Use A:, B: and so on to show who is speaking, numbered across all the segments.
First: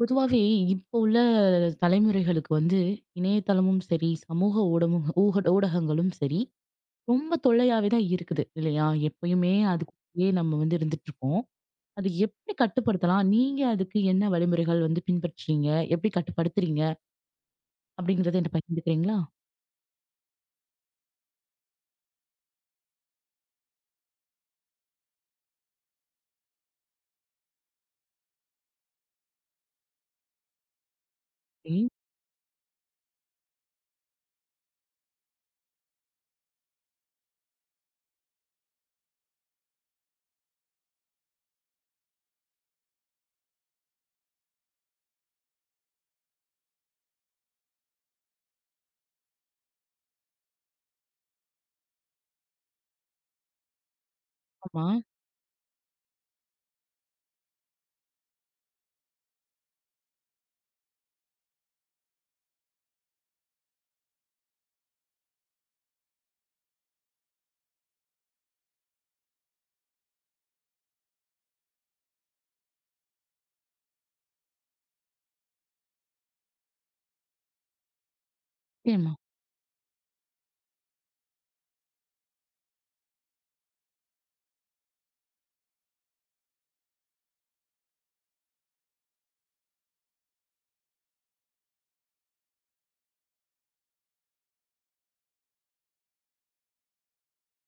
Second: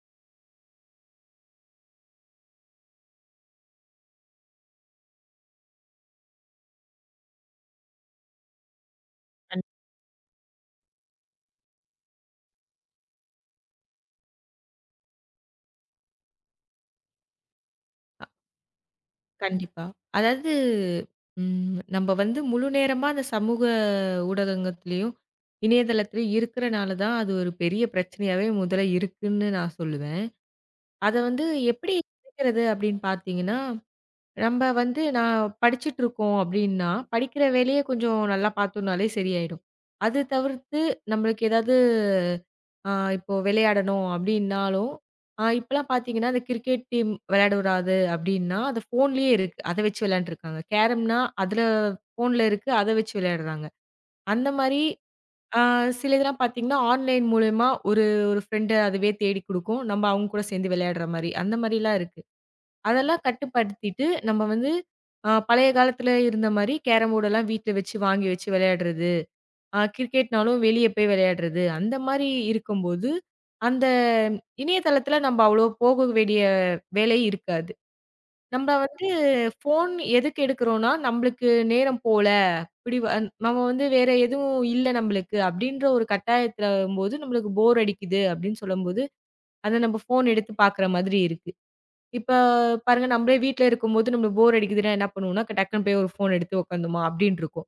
A: பொதுவாவே இப்போ உள்ள தலைமுறைகளுக்கு வந்து இணையதளமும் சரி, சமூக ஊடமும் ஊக ஊடகங்களும் சரி, ரொம்ப தொல்லையாவே தான் இருக்குது இல்லையா? எப்பயுமே
B: கண்
A: அதுக்குள்ளயே நம்ம வந்து இருந்துட்டுருக்கோம். அது எப்படி கட்டுப்படுத்தலாம்? நீங்க அதுக்கு என்ன வழிமுறைகள் வந்து பின்பற்றுறீங்க? எப்படி கட்டுப்படுத்துறீங்க? அப்படிங்கிறத என்ட்ட பகிர்ந்துக்கிறீங்களா?
B: கண்டிப்பா. அதாவது, நம்ம வந்து முழு நேரமா அந்த சமூக ஊடகங்கத்திலயும், இணையதளத்திலயும் இருக்கிறனால தான் அது ஒரு பெரிய பிரச்சனையாவே முதல்ல இருக்குன்னு நான் சொல்லுவேன். அத வந்து
A: ஏ
B: எப்படி குறைக்கிறது அப்படின்னு பார்த்தீங்கன்னா, நம்ம வந்து நான் படிச்சுட்டு இருக்கோம் அப்படின்னா, படிக்கிற வேலைய கொஞ்சம் நல்லா பார்த்தோம்னாலே சரியாயிடும். அது தவிர்த்து நம்மளுக்கு ஏதாவது ஆ இப்போ விளையாடணும் அப்டின்னாலும், இப்பலாம் பார்த்தீங்கன்னா, அந்த கிரிக்கெட் டீம் விளையாடக்கூடாது அப்டின்னா, அது ஃபோன்லயே இருக்கு. அத வச்சு விளையாண்டுருக்காங்க. கேரம்னா அதுல ஃபோன்ல இருக்கு. அத வச்சு விளையாடுறாங்க. அந்த மாரி
A: ஆமா.
B: அ சில இதெல்லாம் பார்த்தீங்கன்னா, ஆன்லைன் மூலியமா ஒரு ஒரு ஃப்ரெண்ட அதுவே தேடி குடுக்கும். நம்ம அவங்க கூட சேர்ந்து விளையாடுற மாரி. அந்த மாரிலாம் இருக்கு. அதெல்லாம் கட்டுப்படுத்திட்டு நம்ம வந்து பழைய காலத்துல இருந்த மாரி கேரம் போர்டெல்லாம் வீட்ல வச்சு வாங்கி வச்சு விளையாடுறது. கிரிக்கெட்னாலும் வெளிய போய் விளையாடுறது. அந்த மாரி இருக்கும்போது, அந்த இணையதளத்தில நம்ம அவ்வளோ போக வேண்டிய வேலை இருக்காது. நம்ம வந்து
A: நிச்சயமா.
B: ஃபோன் எதுக்கு எடுக்கிறோம்னா, நம்மளுக்கு நேரம் போல, இப்படி வ நம்ம வந்து வேற எதுவும் இல்ல நம்மளுக்கு அப்படின்ற ஒரு கட்டாயத்தில வரும்போது, நம்மளுக்கு போர் அடிக்குது அப்படின்னு சொல்லும்போது, அத நம்ம ஃபோன் எடுத்து பார்க்குற மாதிரி இருக்கு. இப்ப பாருங்க, நம்மளே வீட்ல இருக்கும்போது நம்மளுக்கு போர் அடிக்குதுன்னா என்ன பண்ணுவோம்னா, டக்குனு போய் ஒரு ஃபோன் எடுத்து உட்காந்தோமா அப்படின்னு இருக்கும்.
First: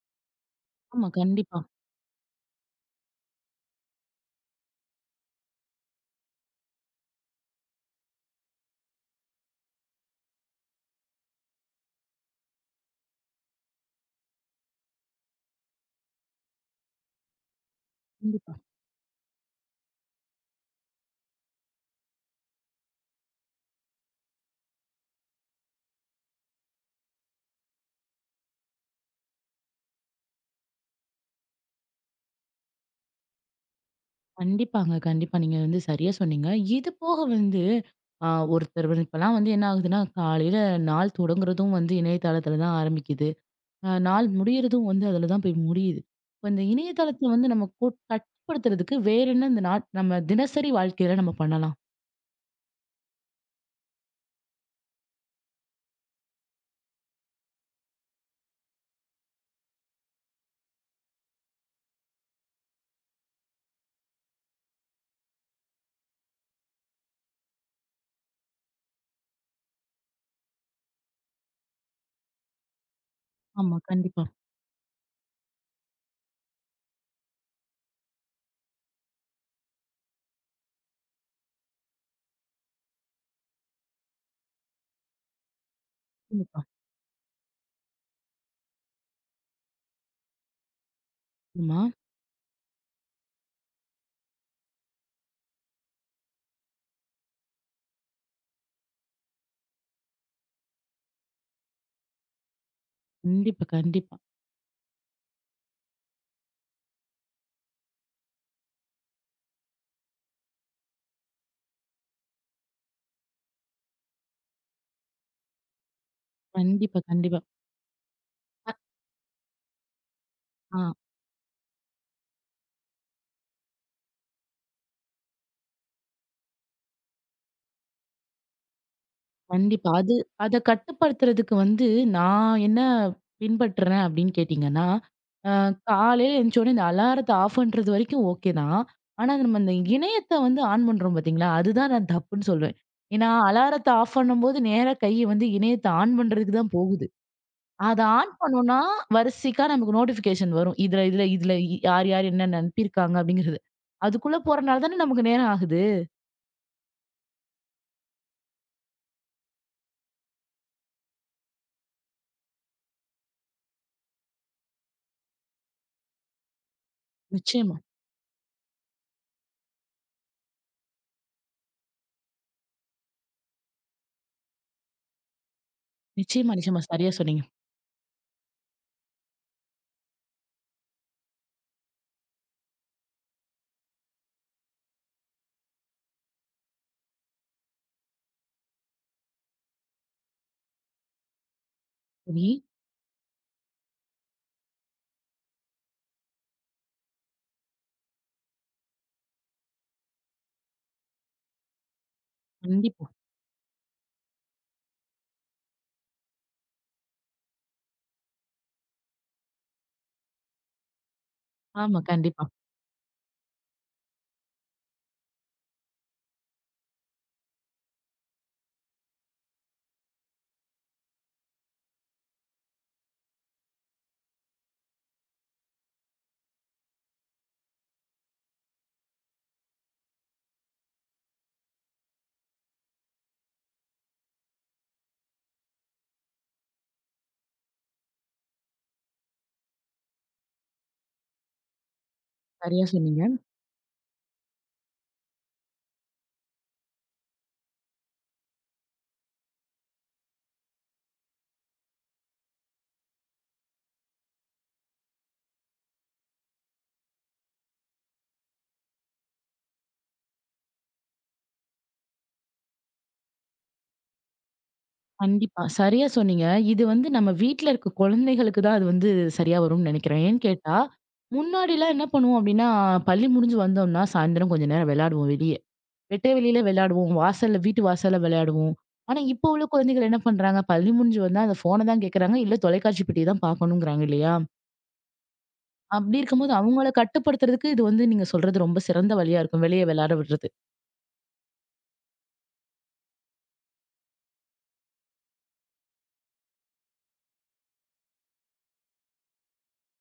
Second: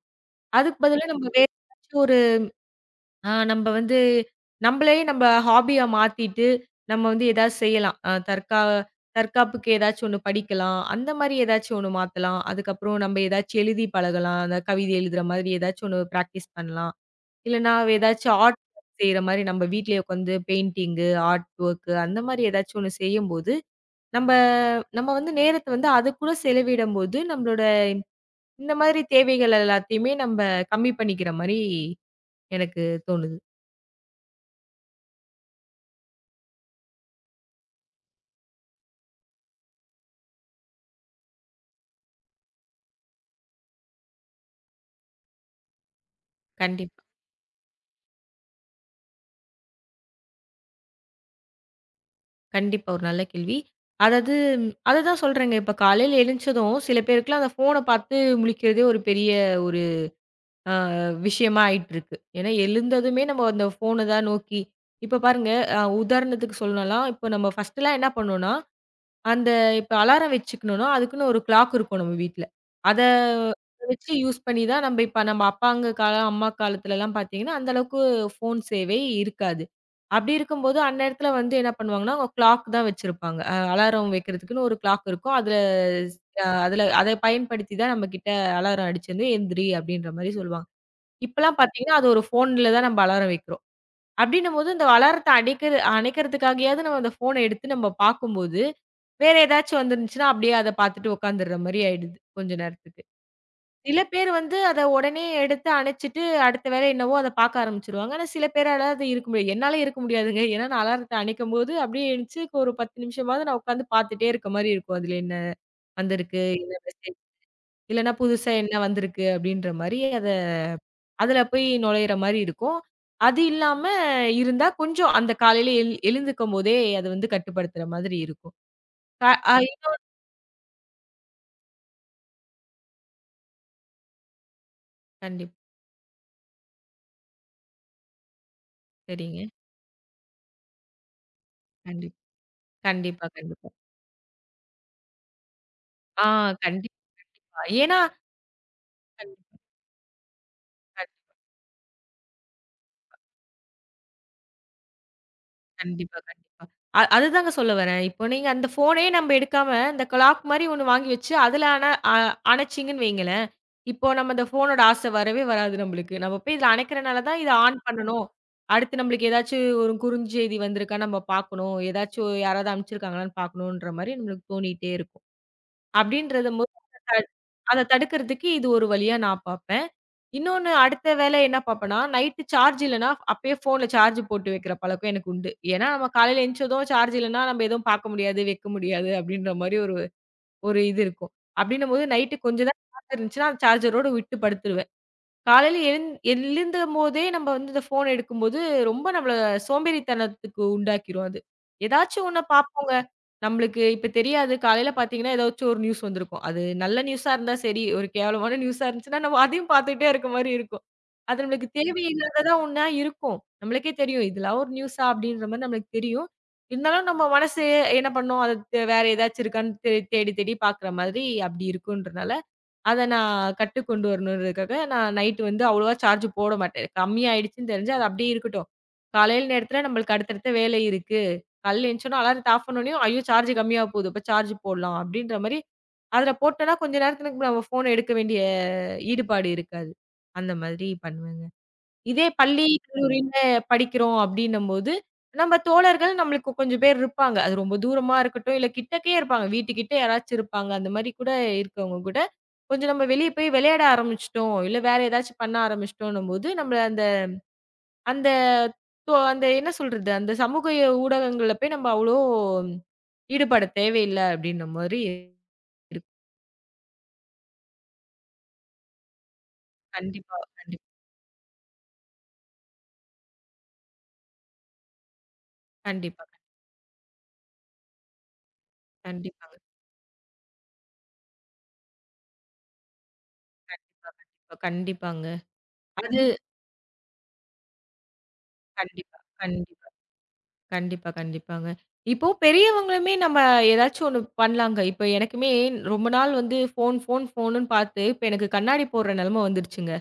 B: அதுக்கு பதிலா
A: ஆமா,
B: நம்ம வேற
A: கண்டிப்பா.
B: ஏதாச்சும் ஒரு நம்ப வந்து நம்பளே நம்ப ஹாபியா மாத்திட்டு, நம்ம வந்து ஏதாவது செய்யலாம். அ தற்கா தற்காப்புக்கு ஏதாச்சும் ஒண்ணு படிக்கலாம். அந்த மாரி ஏதாச்சும் ஒண்ணு மாத்தலாம். அதுக்கப்புறம் நம்ப ஏதாச்சும் எழுதி பழகலாம். அந்த கவிதை எழுதுற மாதிரி ஏதாச்சும் ஒண்ணு பிராக்டிஸ் பண்ணலாம். இல்லன்னா ஏதாச்சும் ஆர்ட் செய்ற மாரி நம்ப வீட்லயே உட்காந்து பெயிண்டிங்கு, ஆர்ட் வொர்க்கு அந்த மாரி ஏதாச்சும் ஒண்ணு செய்யும்போது, நம்ப நம்ம வந்து நேரத்த வந்து அதுக்கூட செலவிடும்போது, நம்மளோட இந்த மாதிரி தேவைகள் எல்லாத்தையுமே நம்ப கம்மி பண்ணிக்கிற மாரி எனக்கு தோணுது.
A: கண்டிப்பாங்க. கண்டிப்பா. நீங்க வந்து சரியா சொன்னீங்க. இது போக வந்து அ ஒருத்தர் வந்து இப்பலாம் வந்து என்ன ஆகுதுன்னா, காலையில நாள் தொடங்குறதும் வந்து இணையதளத்துல தான் ஆரம்பிக்குது. நாள் முடியறதும் வந்து அதுல தான் போய் முடியுது. இப்ப இந்த
B: கண்டிப்பா.
A: இணையதளத்த வந்து நம்ம கட்டுப்படுத்துறதுக்கு வேற என்ன இந்த நம்ம தினசரி வாழ்க்கையில நம்ம பண்ணலாம்?
B: கண்டிப்பா, ஒரு நல்ல கேள்வி. அதாவது, அததான் சொல்றேங்க. இப்ப காலையில எழுந்ததும் சில பேருக்குலாம் அந்த ஃபோன பார்த்து முழிக்கிறதே ஒரு பெரிய ஒரு அ விஷயமா ஆயிட்டுருக்கு. ஏன்னா எழுந்ததுமே நம்ம அந்த ஃபோன தான் நோக்கி. இப்ப பாருங்க, உதாரணத்துக்கு சொல்லலாம். இப்ப நம்ம ஃபர்ஸ்ட்டுலாம் என்ன பண்ணோம்னா, அந்த இப்ப அலாரம் வச்சுக்கணும்னா, அதுக்குன்னு ஒரு கிளாக் இருக்கும் நம்ம வீட்ல. அத
A: ஆமா.
B: வச்சு
A: கண்டிப்பா.
B: யூஸ் பண்ணி தான். நம்ப இப்ப நம்ம அப்பாங்க காலம், அம்மா காலத்துலலாம் பார்த்தீங்கன்னா, அந்த அளவுக்கு ஃபோன் சேவை இருக்காது. அப்படி இருக்கும்போது, அந்நேரத்துல வந்து என்ன பண்ணுவாங்கன்னா, அவங்க கிளாக் தான் வச்சிருப்பாங்க. அலாரம் வைக்கிறதுக்குன்னு ஒரு கிளாக் இருக்கும். அதுல ஸ் அ
A: கண்டிப்பா.
B: அதுல அத பயன்படுத்தி தான் நம்மகிட்ட அலாரம் அடிச்சிருந்து, "எந்திரி" அப்படின்ற மாரி சொல்லுவாங்க. இப்பலாம்
A: ஆமா.
B: பார்த்தீங்கன்னா, அது ஒரு ஃபோன்ல தான் நம்ப அலாரம் வைக்கிறோம். அப்டின்னும்போது, இந்த அலாரத்த அடிக்கிற அணைக்கிறதுக்காகயாவது நம்ம அந்த ஃபோன எடுத்து நம்ம பார்க்கும்போது, வேற ஏதாச்சும் வந்துருந்துச்சுன்னா, அப்டியே அத பார்த்துட்டு உட்காந்துர்ற மாரி ஆயிடுது, கொஞ்ச நேரத்துக்கு.
A: கண்டிப்பா,
B: சில
A: கண்டிப்பா.
B: பேர் வந்து அத உடனே எடுத்து அணைச்சுட்டு, அடுத்த வேலை என்னவோ அத பார்க்க ஆரம்பிச்சுருவாங்க. ஆனா சில பேரால அது இருக்க முடியாது. என்னால இருக்க முடியாதுங்க. ஏன்னா நான் அலாரத்த அணைக்கும்போது, அப்டியே எந்திச்சு ஒரு 10 நிமிஷமாவது நான் உட்காந்து பார்த்துட்டே இருக்க மாரி இருக்கும். அதுல என்ன வந்திருக்கு? என்ன
A: கண்டிப்பா,
B: மெசேஜ்?
A: கண்டிப்பா.
B: இல்லன்னா புதுசா
A: அ
B: என்ன வந்திருக்கு? அப்டின்ற மாரி அத
A: ஆ.
B: அதுல போய் நுழையிற மாரி இருக்கும். அது இல்லாம இருந்தா கொஞ்சம் அந்த காலையில எழுந்துக்கும்போதே அது வந்து கட்டுப்படுத்துற மாதிரி இருக்கும். க ஆ
A: கண்டிப்பா. அது அத கட்டுப்படுத்துறதுக்கு வந்து நான் என்ன பின்பற்றுறேன் அப்படின்னு கேட்டீங்கன்னா, அ
B: கண்டிப்பா.
A: காலையில எந்திச்ச உடனே இந்த அலாரத்த ஆஃப் பண்றது வரைக்கும் ஓகே தான். ஆனா,
B: சரிங்க.
A: நம்ம இந்த இணையத்த வந்து ஆன் பண்றோம் பார்த்தீங்களா? அதுதான் நான்
B: கண்டிப்
A: தப்புன்னு சொல்வேன்.
B: கண்டிப்பா,
A: ஏன்னா,
B: கண்டிப்பா.
A: அலாரத்த ஆஃப் பண்ணும்போது நேரா கை வந்து இணையத்த ஆன்
B: ஆ
A: பண்றதுக்கு தான்
B: கண்டிப்பா,
A: போகுது.
B: கண்டிப்பா. ஏன்னா
A: அத ஆன் பண்ணோம்னா,
B: கண்டிப்பா.
A: வரிசைக்கா நமக்கு நோட்டிஃபிகேஷன் வரும். இதுல இதுல இதுல யார் யார் என்னென்ன அனுப்பியிருக்காங்க அப்படிங்கிறது. அதுக்குள்ள போறனால தானே நமக்கு நேரம் ஆகுது.
B: கண்டிப்பா, கண்டிப்பா. அதுதாங்க சொல்ல வரேன். இப்போ நீங்க அந்த ஃபோனே நம்ப எடுக்காம, இந்த கிளாக் மாரி ஒண்ணு வாங்கி வச்சு, அதுல அன அ அணைச்சீங்கன்னு வைங்களேன், இப்போ நம்ம இந்த ஃபோனோட ஆசை வரவே வராது நம்பளுக்கு. நம்ம போய் இதில அணைக்கிறனால தான் இத
A: நிச்சயமா,
B: ஆன் பண்ணணும். அடுத்து நம்பளுக்கு ஏதாச்சும் ஒரு குறுஞ்செய்தி வந்திருக்கா நம்ம பாக்கணும். ஏதாச்சும் யாராவது அனுப்பிச்சிருக்காங்களான்னு பாக்கணுன்ற மாரி நம்மளுக்கு தோணிட்டே இருக்கும்.
A: நிச்சயமா,
B: அப்படின்றதும்போது
A: நிச்சயமா. சரியா
B: அத
A: சொன்னீங்க.
B: அத தடுக்கிறதுக்கு இது ஒரு வழியா நான் பார்ப்பேன். இன்னொன்னு அடுத்த வேலை என்ன பார்ப்பேன்னா, நைட் சார்ஜ் இல்லன்னா அப்பயே ஃபோன்ல சார்ஜ் போட்டு வைக்கிற பழக்கம் எனக்கு உண்டு. ஏன்னா நம்ம காலையில எந்திச்சதும் சார்ஜ் இல்லன்னா நம்ம எதுவும் பார்க்க முடியாது, வைக்க முடியாது அப்படின்ற மாரி ஒரு ஒரு இது இருக்கும். அப்படின்னும்போது நைட்
A: சரி.
B: கொஞ்சம் தான் சார்ஜ் இருந்துச்சுன்னா, அந்த சார்ஜரோட விட்டு படுத்துருவேன். காலையில எழுந்தம்போதே நம்ம வந்து இந்த ஃபோன் எடுக்கும்போது, ரொம்ப நம்மள சோம்பேறித்தனத்துக்கு உண்டாக்கிரும் அது. ஏதாச்சும் ஒண்ண பார்ப்போங்க.
A: கண்டிப்பா.
B: நம்மளுக்கு இப்ப தெரியாது. காலையில பார்த்தீங்கன்னா, ஏதாச்சும் ஒரு நியூஸ் வந்திருக்கும். அது நல்ல நியூஸா இருந்தா சரி, ஒரு கேவலமான நியூஸா இருந்துச்சுன்னா, நம்ம அதையும் பார்த்துட்டே இருக்க மாரி இருக்கும். அது நம்மளுக்கு
A: ஆமா. கண்டிப்பா.
B: தேவையில்லாததா ஒண்ணா இருக்கும். நம்மளுக்கே தெரியும். இதெல்லாம் ஒரு நியூஸா? அப்படின்ற மாரி நம்மளுக்கு தெரியும். இருந்தாலும் நம்ம மனசு என்ன பண்ணும்? அது வேற ஏதாச்சும் இருக்கான்னு தேடி தேடி பார்க்குற மாதிரி அப்படி இருக்குன்றனால, அத நான் கட்டுக் கொண்டு வரணுன்றதுக்காக, நான் நைட் வந்து அவ்வளவா சார்ஜ் போட மாட்டேன். கம்மியாயிடுச்சுன்னு தெரிஞ்சு, அது அப்படியே இருக்கட்டும். காலையில நேரத்துல நம்மளுக்கு அடுத்தடுத்த வேலை இருக்கு. காலையில எந்திரிச்சோனே அலாரத்த ஆஃப் பண்ணோனயும், ஐயோ! சார்ஜ் கம்மியா போகுது. அப்ப சார்ஜ் போடலாம் அப்படின்ற மாரி, அதுல போட்டோம்னா கொஞ்ச நேரத்துக்கு நம்ம ஃபோன எடுக்க வேண்டிய ஈடுபாடு இருக்காது. அந்த மாதிரி பண்ணுவேங்க. இதே பள்ளி,
A: சரியா சொன்னீங்க.
B: கல்லூரியில படிக்கிறோம் அப்டின்னும்போது, நம்ம தோழர்கள் நம்மளுக்கு கொஞ்சம் பேர் இருப்பாங்க. அது ரொம்ப தூரமா இருக்கட்டும், இல்ல கிட்டக்கயே இருப்பாங்க. வீட்டுக்கிட்ட யாராச்சும் இருப்பாங்க. அந்த மாரி கூட இருக்கவங்க கூட, கொஞ்சம் நம்ம வெளிய போய் விளையாட ஆரம்பிச்சுட்டோம், இல்ல வேற ஏதாச்சும் பண்ண ஆரம்பிச்சுட்டோன்னும்போது, நம்மள அந்த அந்த தோ அந்த என்ன சொல்றது? அந்த சமூக ஊடகங்கள்ல போய் நம்ம அவ்ளோ ஈடுபட தேவையில்ல அப்டின்ன மாரி
A: கண்டிப்பா. சரியா
B: இருக்கு.
A: சொன்னீங்க. இது வந்து நம்ம வீட்ல இருக்க குழந்தைகளுக்கு தான் அது வந்து சரியா வரும்னு நெனைக்கிறேன்.
B: கண்டிப்பா,
A: ஏன்னு கேட்டா,
B: கண்டிப்
A: முன்னாடிலாம் என்ன பண்ணுவோம் அப்டின்னா, பள்ளி முடிஞ்சு வந்தோம்னா, சாயந்தரம் கொஞ்ச நேரம் விளையாடுவோம் வெளிய.
B: கண்டிப்பா,
A: வெட்ட வெளியில விளையாடுவோம். வாசல்ல வீட்டு வாசல்ல விளையாடுவோம். ஆனா, இப்போ
B: கண்டிப்பாங்க.
A: உள்ள குழந்தைகள் என்ன பண்றாங்க? பள்ளி முடிஞ்சு வந்தா அந்த ஃபோன தான் கேட்கறாங்க. இல்ல தொலைக்காட்சி பெட்டிய தான் பார்க்கணுங்கிறாங்க இல்லையா?
B: கண்டிப்பாங்க.
A: அப்டி
B: அது
A: இருக்கும்போது அவங்கள கட்டுப்படுத்துறதுக்கு இது வந்து நீங்க சொல்றது ரொம்ப சிறந்த
B: கண்டிப்பா,
A: வழியா இருக்கும். வெளிய
B: கண்டிப்பா.
A: விளையாட விடுறது.
B: கண்டிப்பா, கண்டிப்பாங்க. இப்போ பெரியவங்களுமே நம்ம ஏதாச்சும் ஒண்ணு பண்ணலாங்க. இப்ப எனக்குமே ரொம்ப நாள் வந்து ஃபோன், ஃபோன், ஃபோனுன்னு பார்த்து, இப்ப எனக்கு கண்ணாடி போடுற நெலம வந்துருச்சுங்க.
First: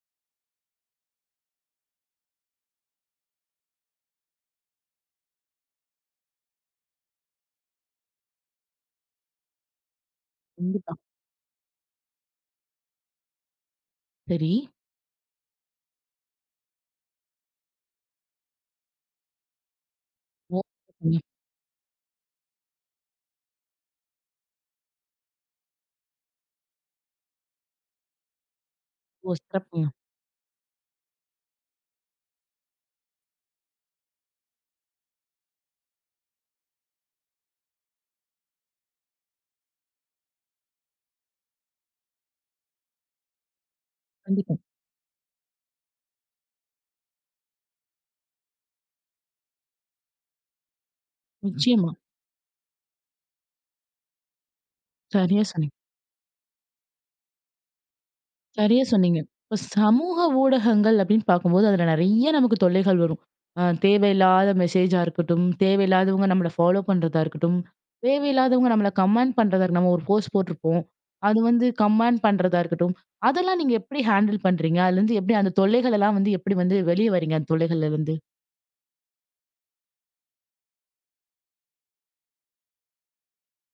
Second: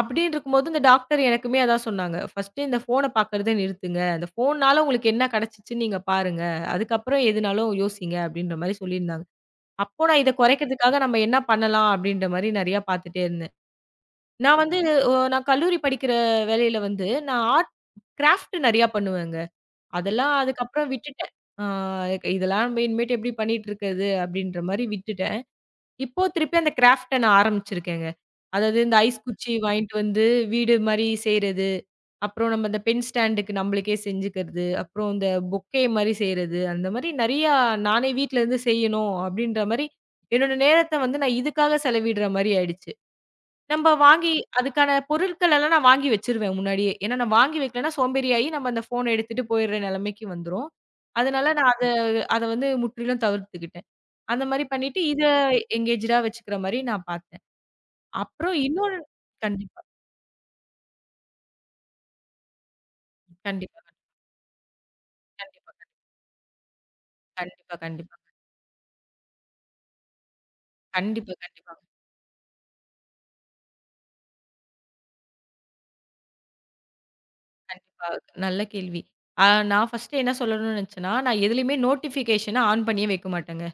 B: அப்படின்னு இருக்கும்போது இந்த டாக்டர் எனக்குமே அதான் சொன்னாங்க. "ஃபர்ஸ்ட்டு இந்த ஃபோன பார்க்கறத நிறுத்துங்க. அந்த ஃபோன்னால உங்களுக்கு என்ன கெடைச்சிச்சுன்னு நீங்க பாருங்க. அதுக்கப்புறம் எதுனாலும் யோசிங்க." அப்படின்ற மாரி சொல்லியிருந்தாங்க. அப்போ நான் இத
A: கண்டிப்பா.
B: குறைக்கிறதுக்காக நம்ம என்ன பண்ணலாம்? அப்படின்ற மாரி நெறையா பார்த்துட்டே இருந்தேன்.
A: சரி.
B: நான் வந்து நான் கல்லூரி படிக்கிற வேலையில வந்து, நான் ஆர்ட் கிராஃப்ட் நெறையா பண்ணுவேங்க. அதெல்லாம்
A: ஓ!
B: அதுக்கப்புறம்
A: சிறப்புங்க.
B: விட்டுட்டேன். ஆ இதெல்லாம் நம்ம இனிமேட்டு எப்படி பண்ணிட்டு இருக்கறது? அப்படின்ற மாரி விட்டுட்டேன். இப்போ திருப்பி அந்த கிராஃப்ட்ட நான் ஆரம்பிச்சிருக்கேங்க. அதாவது இந்த ஐஸ்
A: ஓ,
B: குச்சி
A: சிறப்புங்க.
B: வாங்கிட்டு வந்து வீடு மாரி செய்றது. அப்புறம் நம்ம இந்த பென் ஸ்டாண்டுக்கு நம்மளுக்கே செஞ்சுக்கிறது. அப்புறம் இந்த பொக்கே மாரி செய்றது. அந்த மாரி நெறையா நானே வீட்ல இருந்து செய்யணும் அப்படின்ற மாரி, என்னோட நேரத்த வந்து நான் இதுக்காக செலவிடுற மாரி ஆயிடுச்சு. நம்ப வாங்கி
A: கண்டிப்பா.
B: அதுக்கான பொருட்கள் எல்லாம் நான் வாங்கி வச்சுருவேன் முன்னாடியே. ஏன்னா நான் வாங்கி வைக்கலன்னா சோம்பேறியாயி நம்ம அந்த ஃபோன எடுத்துட்டு போயிடுற நிலைமைக்கு வந்துரும். அதனால நான் அத
A: நிச்சயமா.
B: அத வந்து முற்றிலும் தவிர்த்துக்கிட்டேன். அந்த மாரி பண்ணிட்டு இத
A: சரியா சொன்னீங்க.
B: எங்கேஜ்டா வச்சுக்கிற மாரி நான் பார்த்தேன். அப்புறம்
A: சரியா
B: இன்னொரு
A: சொன்னீங்க. இப்ப
B: கண்டிப்பா,
A: சமூக ஊடகங்கள் அப்படின்னு பார்க்கும்போது, அதுல நெறைய நமக்கு தொல்லைகள் வரும்.
B: கண்டிப்பாங்க,
A: தேவையில்லாத மெசேஜா இருக்கட்டும்,
B: கண்டிப்பா,
A: தேவையில்லாதவங்க நம்மள ஃபாலோ பண்றதா இருக்கட்டும்,
B: கண்டிப்பா, கண்டிப்பா,
A: தேவையில்லாதவங்க நம்மள கமெண்ட் பண்றதா இருக்கட்டும். நம்ம ஒரு போஸ்ட் போட்டிருப்போம்.
B: கண்டிப்பா,
A: அது வந்து
B: கண்டிப்பாங்க,
A: கமெண்ட் பண்றதா இருக்கட்டும். அதெல்லாம் நீங்க எப்படி ஹேண்டில் பண்றீங்க? அதுலருந்து எப்படி அந்த தொல்லைகள் எல்லாம் வந்து எப்படி வந்து வெளிய வரீங்க அந்த தொல்லைகள்ல
B: கண்டிப்பா.
A: இருந்து?
B: நல்ல கேள்வி. ஆ நான் ஃபர்ஸ்ட்டு என்ன சொல்லணும்னு நினச்சேன்னா, நான் எதுலயுமே நோட்டிஃபிகேஷன ஆன் பண்ணியே வைக்க மாட்டேங்க.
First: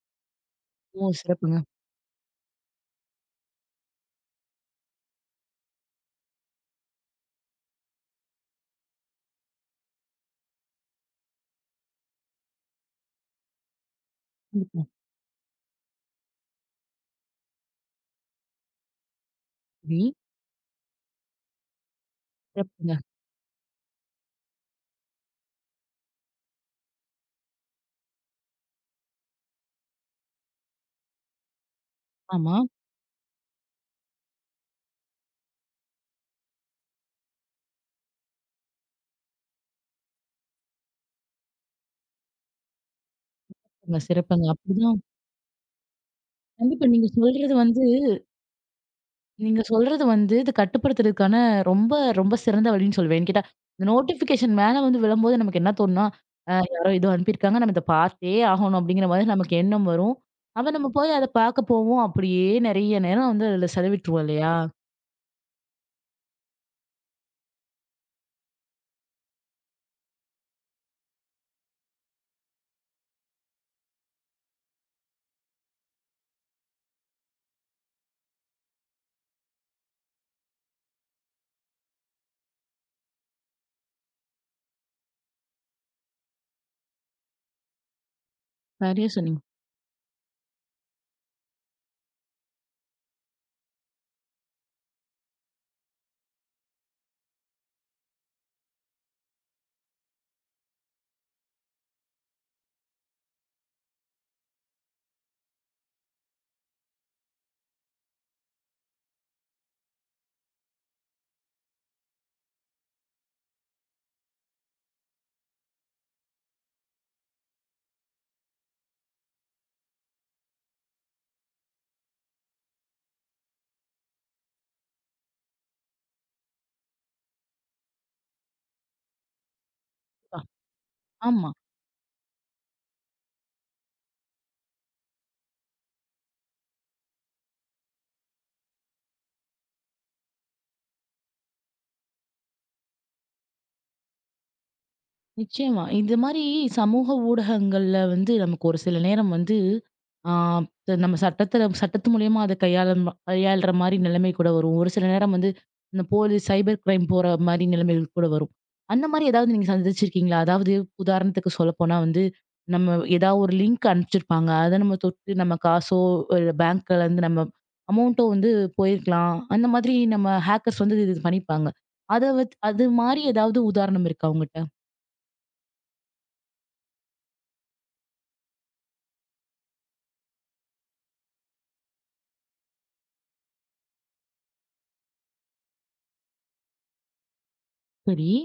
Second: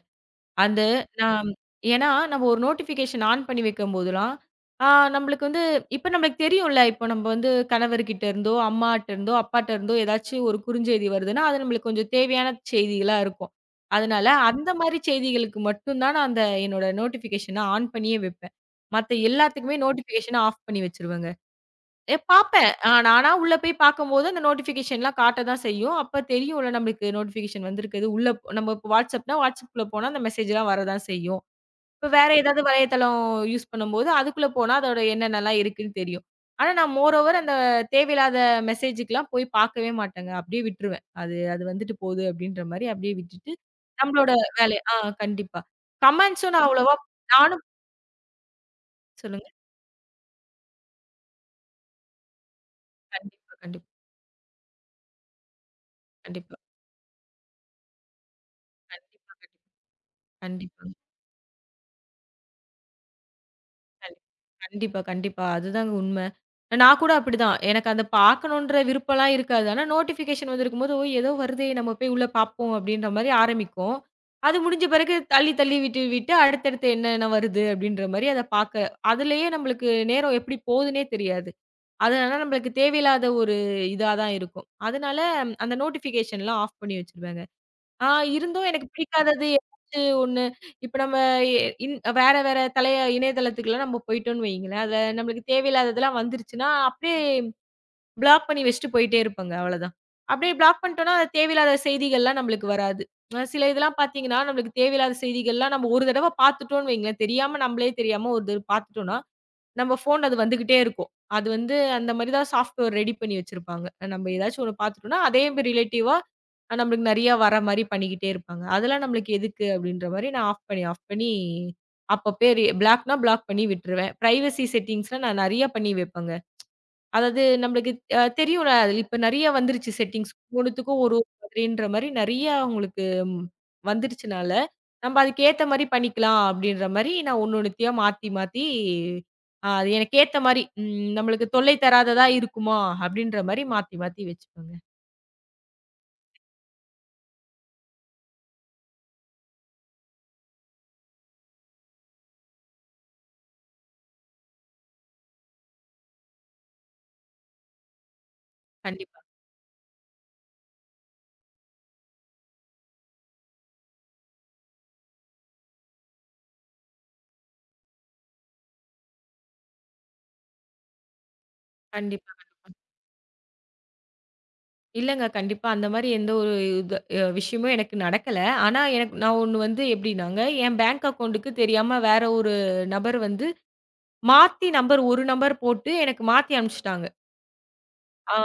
B: அந்த
A: ஓ!
B: நான்
A: சிறப்புங்க.
B: ஏன்னா, நம்ம ஒரு நோட்டிஃபிகேஷன் ஆன் பண்ணி வைக்கும்போதெல்லாம், ஆ நம்மளுக்கு வந்து இப்ப நம்மளுக்கு தெரியும்ல. இப்போ நம்ம வந்து கணவர்கிட்ட இருந்தோ, அம்மாட்ட இருந்தோ, அப்பாட்ட இருந்தோ ஏதாச்சும் ஒரு குறுஞ்செய்தி வருதுன்னா, அது நம்மளுக்கு கொஞ்சம் தேவையான செய்திகளா இருக்கும். அதனால அந்த
A: கண்டிப்பா.
B: மாரி செய்திகளுக்கு மட்டும் தான் நான் அந்த என்னோட நோட்டிஃபிகேஷன ஆன் பண்ணியே வைப்பேன். மத்த எல்லாத்துக்குமே
A: சரி.
B: நோட்டிஃபிகேஷன ஆஃப் பண்ணி வச்சுருவேங்க. பாப்பேன்.
A: சிறப்புங்க.
B: நானா உள்ள போய் பார்க்கும்போது, அந்த நோட்டிஃபிகேஷன்லாம் காட்ட தான் செய்யும். அப்ப தெரியும்ல நம்மளுக்கு நோட்டிஃபிகேஷன் வந்திருக்குது. உள்ள போ நம்ம இப்ப WhatsAppனா, WhatsAppக்குள்ள போனா அந்த மெசேஜ்லாம் வரதான் செய்யும். இப்ப வேற
A: ஆமா.
B: ஏதாவது வலைத்தளம் யூஸ் பண்ணும்போது, அதுக்குள்ள போனா அதோட என்னென்னலாம் இருக்குன்னு தெரியும். ஆனா நான் மோர் ஓவர் அந்த தேவையில்லாத மெசேஜுக்குலாம் போய் பார்க்கவே மாட்டேங்க. அப்படியே விட்டுருவேன். அது அது வந்துட்டு போகுது அப்படின்ற மாரி அப்படியே விட்டுட்டு,
A: சிறப்புங்க.
B: நம்மளோட
A: சிறப்புங்க.
B: வேலைய
A: அப்படிதான்
B: கண்டிப்பா. கமெண்ட்ஸும் நான்
A: கண்டிப்பா
B: அவ்வளவா
A: நீங்க சொல்றது
B: நானும்
A: வந்து
B: சொல்லுங்க.
A: நீங்க சொல்றது வந்து இது கட்டுப்படுத்துறதுக்கான ரொம்ப, ரொம்ப சிறந்த வழின்னு சொல்வேன். கேட்டா,
B: கண்டிப்பா,
A: இந்த
B: கண்டிப்பா,
A: நோட்டிஃபிகேஷன் மேல வந்து விழும்போது நமக்கு என்ன தோணும்னா,
B: கண்டிப்பா,
A: யாரோ ஏதோ அனுப்பியிருக்காங்க. நம்ம இத பார்த்தே ஆகணும் அப்படிங்கிற மாதிரி
B: கண்டிப்பா,
A: நமக்கு எண்ணம் வரும். அப்ப
B: கண்டிப்பா,
A: நம்ம போய் அத பார்க்க போவோம். அப்படியே நெறைய நேரம் வந்து அதுல
B: கண்டிப்பாங்க.
A: செலவிட்டுருவோம் இல்லையா?
B: கண்டிப்பா, கண்டிப்பா. அதுதாங்க உண்மை. நான் கூட அப்படிதான். எனக்கு அத பார்க்கணுன்ற விருப்பம்லாம் இருக்காது. ஆனா நோட்டிஃபிகேஷன் வந்திருக்கும்போது, "ஓ! ஏதோ வருதே, நம்ம போய் உள்ள பார்ப்போம்." அப்படின்ற மாரி ஆரம்பிக்கும். அது முடிஞ்ச பிறகு தள்ளி, தள்ளி விட்டு, விட்டு அடுத்தடுத்து என்னென்ன வருது அப்படின்ற மாரி அத பார்க்க அதிலேயே நம்மளுக்கு நேரம் எப்படி போகுதுன்னே தெரியாது. அதனால நம்மளுக்கு தேவையில்லாத ஒரு இதா தான் இருக்கும். அதனால அந்த நோட்டிஃபிகேஷன்லாம் ஆஃப் பண்ணி வச்சுருவேங்க. ஆ இருந்தும் எனக்கு
A: சரியா சொன்னீங்க.
B: பிடிக்காதது ஏதாச்சு ஒண்ணு. இப்ப நம்ம எ இன் வேற வேற இணையதளத்துக்குலாம் நம்ம போயிட்டோம்ன்னு வையுங்களேன், அதுல நம்மளுக்கு தேவையில்லாததெல்லாம் வந்துருச்சுன்னா, அப்படியே பிளாக் பண்ணி வச்சுட்டு போயிட்டே இருப்பேங்க. அவ்வளதான். அப்படியே பிளாக் பண்ணிட்டோம்னா, அது தேவையில்லாத செய்திகள்லாம் நம்மளுக்கு வராது. சில இதெல்லாம் பார்த்தீங்கன்னா, நம்மளுக்கு தேவையில்லாத செய்திகள்லாம் நம்ம ஒரு தடவ பார்த்துட்டோம்ன்னு வையுங்களேன், தெரியாம நம்மளே தெரியாம ஒரு தடவ பார்த்துட்டோம்னா, நம்ம ஃபோன்ல அது வந்துகிட்டே இருக்கும். அது வந்து அந்த மாரி தான் சாஃப்ட்வேர் ரெடி பண்ணி வச்சிருப்பாங்க. நம்ம ஏதாச்சும் ஒண்ணு பார்த்துட்டோம்னா, அதே ரிலேட்டிவா நம்மளுக்கு நெறைய வர மாரி பண்ணிக்கிட்டே இருப்பாங்க. அதெல்லாம் நம்மளுக்கு எதுக்கு அப்படின்ற மாரி நான் ஆஃப் பண்ணி, ஆஃப் பண்ணி அப்பப்பயே ரி பிளாக்னா பிளாக் பண்ணி விட்டுருவேன். பிரைவசி செட்டிங்ஸ்லாம் நான் நெறைய பண்ணி வைப்பேங்க. அதாவது நம்மளுக்கு தெரியும்ல. அதுல இப்ப நெறைய வந்துருச்சு செட்டிங்ஸ். ஒவ்வொன்னுத்துக்கும் ஒரு ஒரு
A: ஆமா.
B: மாதிரின்ற மாரி நெறைய உங்களுக்கு ம் வந்துருச்சுனால, நம்ம அதுக்கேத்த மாரி பண்ணிக்கலாம் அப்படின்ற மாரி நான் ஒண்ணு ஒண்ணுத்தையா மாத்தி மாத்தி அது எனக்கு ஏத்த மாரி நம்மளுக்கு தொல்லை தராததா இருக்குமா? அப்படின்ற மாரி மாத்தி மாத்தி வச்சுப்பேங்க.
A: நிச்சயமா. இந்த மாரி சமூக ஊடகங்கள்ல வந்து நமக்கு ஒரு சில நேரம் வந்து, ஆ நம்ம சட்டத்து மூலியமா அத கையாள்ற மாரி நிலைமை கூட வரும். ஒரு சில நேரம் வந்து இந்த போலீஸ் சைபர் கிரைம் போற மாரி நிலைமைகள் கூட வரும். அந்த
B: கண்டிப்பா,
A: மாரி ஏதாவது நீங்க சந்திச்சிருக்கீங்களா? அதாவது உதாரணத்துக்கு சொல்லப்போனா வந்து, நம்ம ஏதாவது ஒரு லிங்க் அனுப்பிச்சிருப்பாங்க. அத நம்ம தொட்டு நம்ம காசோ, இல்ல பேங்க்லருந்து நம்ம அமௌண்ட்டோ வந்து போயிருக்கலாம். அந்த மாதிரி நம்ம ஹேக்கர்ஸ் வந்து இது பண்ணியிருப்பாங்க. அத
B: கண்டிப்பா,
A: வச்
B: கண்டிப்பா.
A: அது மாரி ஏதாவது உதாரணம் இருக்கா உங்கட்ட?
B: இல்லங்க. கண்டிப்பா அந்த மாரி எந்த ஒரு இது அ விஷயமும் எனக்கு நடக்கல. ஆனா எனக்கு நான் ஒண்ணு வந்து எப்படின்னாங்க, என் பேங்க் அக்கவுண்டுக்கு தெரியாம வேற ஒரு நபர் வந்து மாத்தி நம்பர் ஒரு நம்பர் போட்டு எனக்கு மாத்தி அனுப்பிச்சுட்டாங்க.
A: சரி,
B: ஆ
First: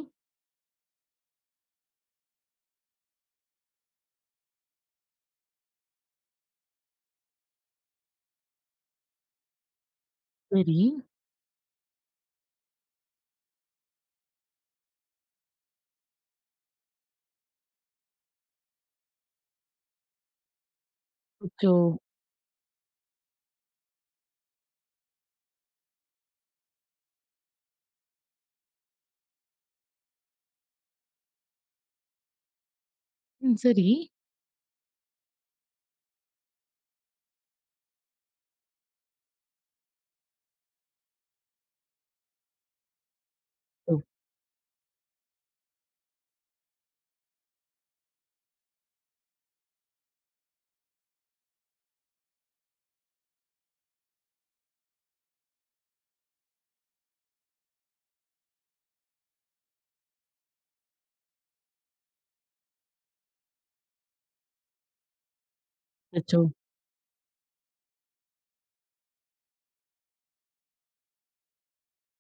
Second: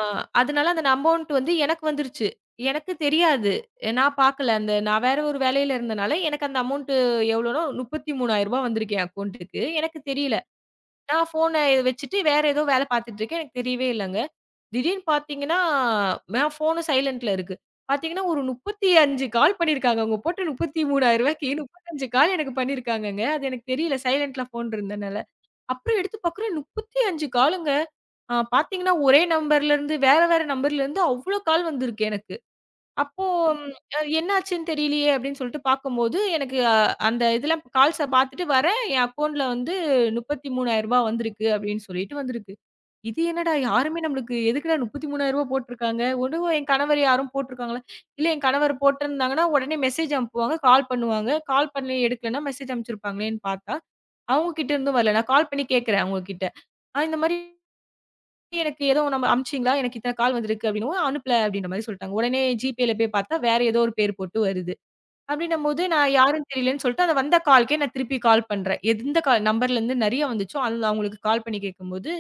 B: அதனால அந்த அமௌண்ட் வந்து எனக்கு வந்துருச்சு. எனக்கு தெரியாது. நான் பார்க்கல. அந்த நான் வேற ஒரு வேலையில இருந்தனால எனக்கு அந்த அமௌண்ட் எவ்வளோனோ ரூ. 33,000 வந்திருக்கு என் அக்கவுண்ட்டுக்கு. எனக்கு தெரியல.
A: சரி.
B: நான் ஃபோன வச்சுட்டு வேற ஏதோ வேல பார்த்துட்டு இருக்கேன். எனக்கு தெரியவே இல்லங்க. திடீர்னு பார்த்தீங்கன்னா, நான் ஃபோனும் சைலன்ட்ல இருக்கு. பார்த்தீங்கன்னா, ஒரு 35 கால் பண்ணியிருக்காங்க. அவங்க போட்ட ரூ. 33,000க்கு
A: அச்சோ!
B: 35 கால் எனக்கு பண்ணியிருக்காங்கங்க. அது எனக்கு தெரியல சைலன்ட்ல ஃபோன் இருந்தனால. அப்புறம் எடுத்து பார்க்குறேன் 35 காலுங்க. பார்த்தீங்கன்னா, ஒரே நம்பர்லருந்து வேற வேற நம்பர்லருந்து அவ்ளோ கால் வந்திருக்கு எனக்கு. அப்போ
A: ம்.
B: ம்
A: சரி.
B: அ என்னாச்சுன்னு தெரியலையே! அப்படின்னு சொல்லிட்டு பார்க்கும்போது, எனக்கு அந்த இதெல்லாம் கால்ஸ பார்த்துட்டு வரேன், என் அக்கவுண்ட்ல வந்து ரூ. 33,000 வந்திருக்கு அப்படின்னு சொல்லிட்டு வந்திருக்கு. இது என்னடா, யாருமே
A: ஓ!
B: நம்மளுக்கு எதுக்குடா ரூ. 33,000 போட்டிருக்காங்க? ஒருவேளை என் கணவர் யாரும் போட்டிருக்காங்களா? இல்ல என் கணவர் போட்டிருந்தாங்கன்னா, உடனே மெசேஜ் அனுப்புவாங்க, கால் பண்ணுவாங்க. கால் பண்ணி எடுக்கலன்னா மெசேஜ் அனுப்பிச்சிருப்பாங்களேன்னு பார்த்தா, அவங்க கிட்ட இருந்தும் வரல. நான் கால் பண்ணி கேட்கிறேன் அவங்க கிட்ட. இந்த மாரி எனக்கு ஏதோ நம்ம அனுப்பிச்சீங்களா? எனக்கு இத்தன கால் வந்திருக்கு அப்டின்னவும், அனுப்பல அப்டின்ற மாரி சொல்ட்டாங்க. உடனே ஜிபேல போய் பார்த்தா, வேற ஏதோ ஒரு பேர் போட்டு வருது. அப்டின்னம்போது நான்
A: அச்சோ!
B: யாருன்னு தெரியலன்னு சொல்லிட்டு, அந்த வந்த கால்க்கே நான் திருப்பி கால் பண்றேன். எந்த கால் நம்பர்லேருந்து நெறைய வந்துச்சோ, அதுல அவங்களுக்கு கால் பண்ணி கேட்கும்போது,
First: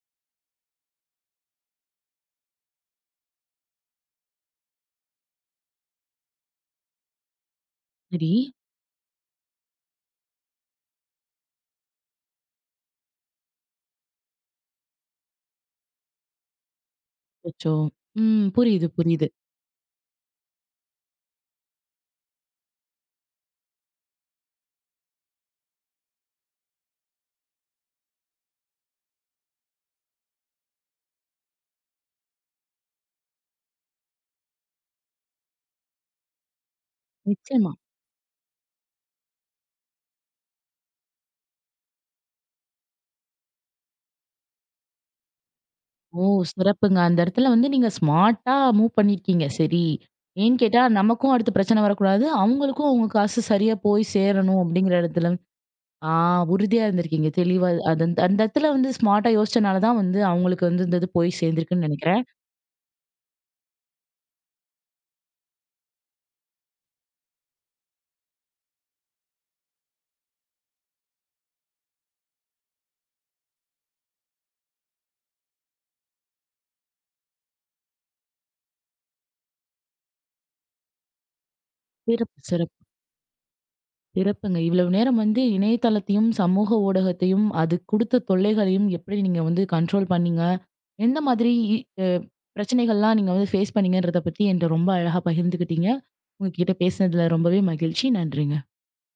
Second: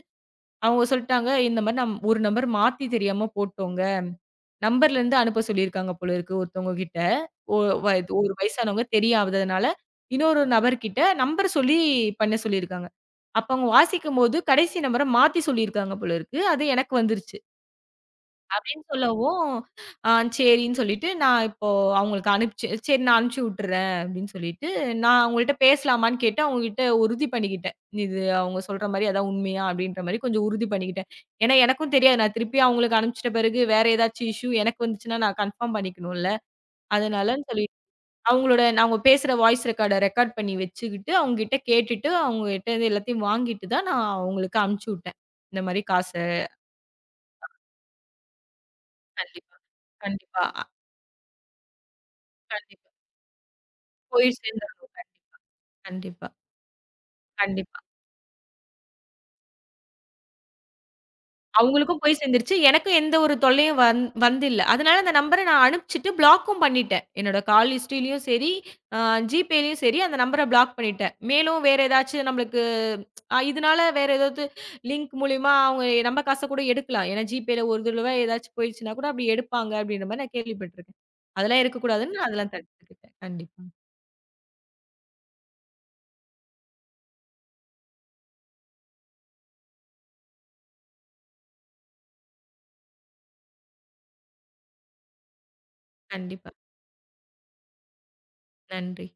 B: அவங்க சொல்ட்டாங்க, "இந்த மாரி நம் ஒரு நம்பர் மாத்தி தெரியாம போட்டோங்க. நம்பர்லருந்து அனுப்ப சொல்லியிருக்காங்க போல இருக்கு ஒருத்தவங்க கிட்ட. ஒ வ இது
A: சரி.
B: ஒரு வயசானவங்க தெரியாததுனால, இன்னொரு நபர்கிட்ட நம்பர் சொல்லி பண்ண சொல்லியிருக்காங்க. அப்ப அவங்க வாசிக்கும்போது, கடைசி நம்பர மாத்தி சொல்லியிருக்காங்க போல இருக்கு. அது எனக்கு வந்துருச்சு."
A: அச்சோ! ம்.
B: அப்படின்னு
A: புரியுது, புரியுது.
B: சொல்லவும், ஆ சரின்னு சொல்லிட்டு, நான் இப்போ அவங்களுக்கு அனுப்பிச்சு சரி நான் அனுப்பிச்சு விட்டுறேன் அப்படின்னு சொல்லிட்டு, நான் அவங்கள்ட்ட பேசலாமான்னு கேட்டு அவங்ககிட்ட உறுதி பண்ணிக்கிட்டேன். இது அவங்க சொல்ற மாரி அதான் உண்மையா அப்படின்ற மாரி கொஞ்சம் உறுதி பண்ணிக்கிட்டேன். ஏன்னா எனக்கும் தெரியாது. நான் திருப்பி அவங்களுக்கு அனுப்பிச்சிட்ட பிறகு வேற ஏதாச்சும் இஷ்யூ எனக்கு வந்துச்சுன்னா நான் கன்ஃபார்ம் பண்ணிக்கணும்ல. அதனாலன்னு சொல்லி
A: நிச்சயமா.
B: அவங்களோட நான் அவங்க பேசுற வாய்ஸ் ரெக்கார்ட் பண்ணி வச்சுக்கிட்டு, அவங்ககிட்ட கேட்டுட்டு, அவங்ககிட்ட இருந்து எல்லாத்தையும் வாங்கிட்டு தான் நான் அவங்களுக்கு அனுப்பிச்சு விட்டேன். இந்த மாரி
A: ஓ! சிறப்புங்க. அந்த இடத்துல வந்து நீங்க ஸ்மார்ட்டா மூவ் பண்ணியிருக்கீங்க.
B: கண்டிப்பா,
A: சரி.
B: கண்டிப்பா,
A: ஏன்னு கேட்டா நமக்கும் அடுத்து பிரச்சனை வரக்கூடாது. அவங்களுக்கும்
B: கண்டிப்பா.
A: அவங்க காசு சரியா போய்
B: போய்
A: சேரணும்
B: சேர்ந்துரும்.
A: அப்படிங்கிற இடத்துல ஆ
B: கண்டிப்பா.
A: உறுதியா இருந்திருக்கீங்க. தெளிவா
B: கண்டிப்பா.
A: அது அந்த அந்த இடத்துல வந்து ஸ்மார்ட்டா யோசிச்சனால தான் வந்து அவங்களுக்கு வந்து இந்த இது போய் சேர்ந்திருக்குன்னு
B: அவங்களுக்கும் போய்
A: நினைக்கிறேன்.
B: சேர்ந்துருச்சு. எனக்கும் எந்த ஒரு தொல்லையும் வந்தில்ல. அதனால அந்த நம்பர நான் அனுப்பிச்சுட்டு பிளாக்கும் பண்ணிட்டேன். என்னோட கால் ஹிஸ்டரிலயும் சரி, அ ஜிபேலயும் சரி அந்த நம்பர பிளாக் பண்ணிட்டேன். மேலும் வேற ஏதாச்சும் நம்மளுக்கு இதனால வேற ஏதாவது லிங்க் மூலியமா அவங்க நம்ம காச கூட எடுக்கலாம். ஏன்னா ஜிபேல ஒரு தடவ ஏதாச்சும் போயிடுச்சுன்னா கூட அப்படி எடுப்பாங்க அப்படின்ற மாரி நான் கேள்விப்பட்டுருக்கேன். அதெல்லாம் இருக்கக்கூடாதுன்னு நான்
A: சிறப்பு,
B: அதெல்லாம்
A: சிறப்பு.
B: தடுத்துக்கிட்டேன். கண்டிப்பா.
A: சிறப்புங்க. இவ்வளவு நேரம் வந்து இணையதளத்தையும், சமூக ஊடகத்தையும், அது குடுத்த தொல்லைகளையும் எப்படி நீங்க வந்து கண்ட்ரோல் பண்ணீங்க? எந்த மாதிரி இ அ பிரச்சனைகள்லாம் நீங்க வந்து ஃபேஸ் பண்ணீங்கன்றத பத்தி என்ட்ட ரொம்ப அழகா பகிர்ந்துக்கிட்டீங்க.
B: கண்டிப்பா.
A: உங்ககிட்ட பேசினதுல ரொம்பவே மகிழ்ச்சி. நன்றிங்க.
B: நன்றி.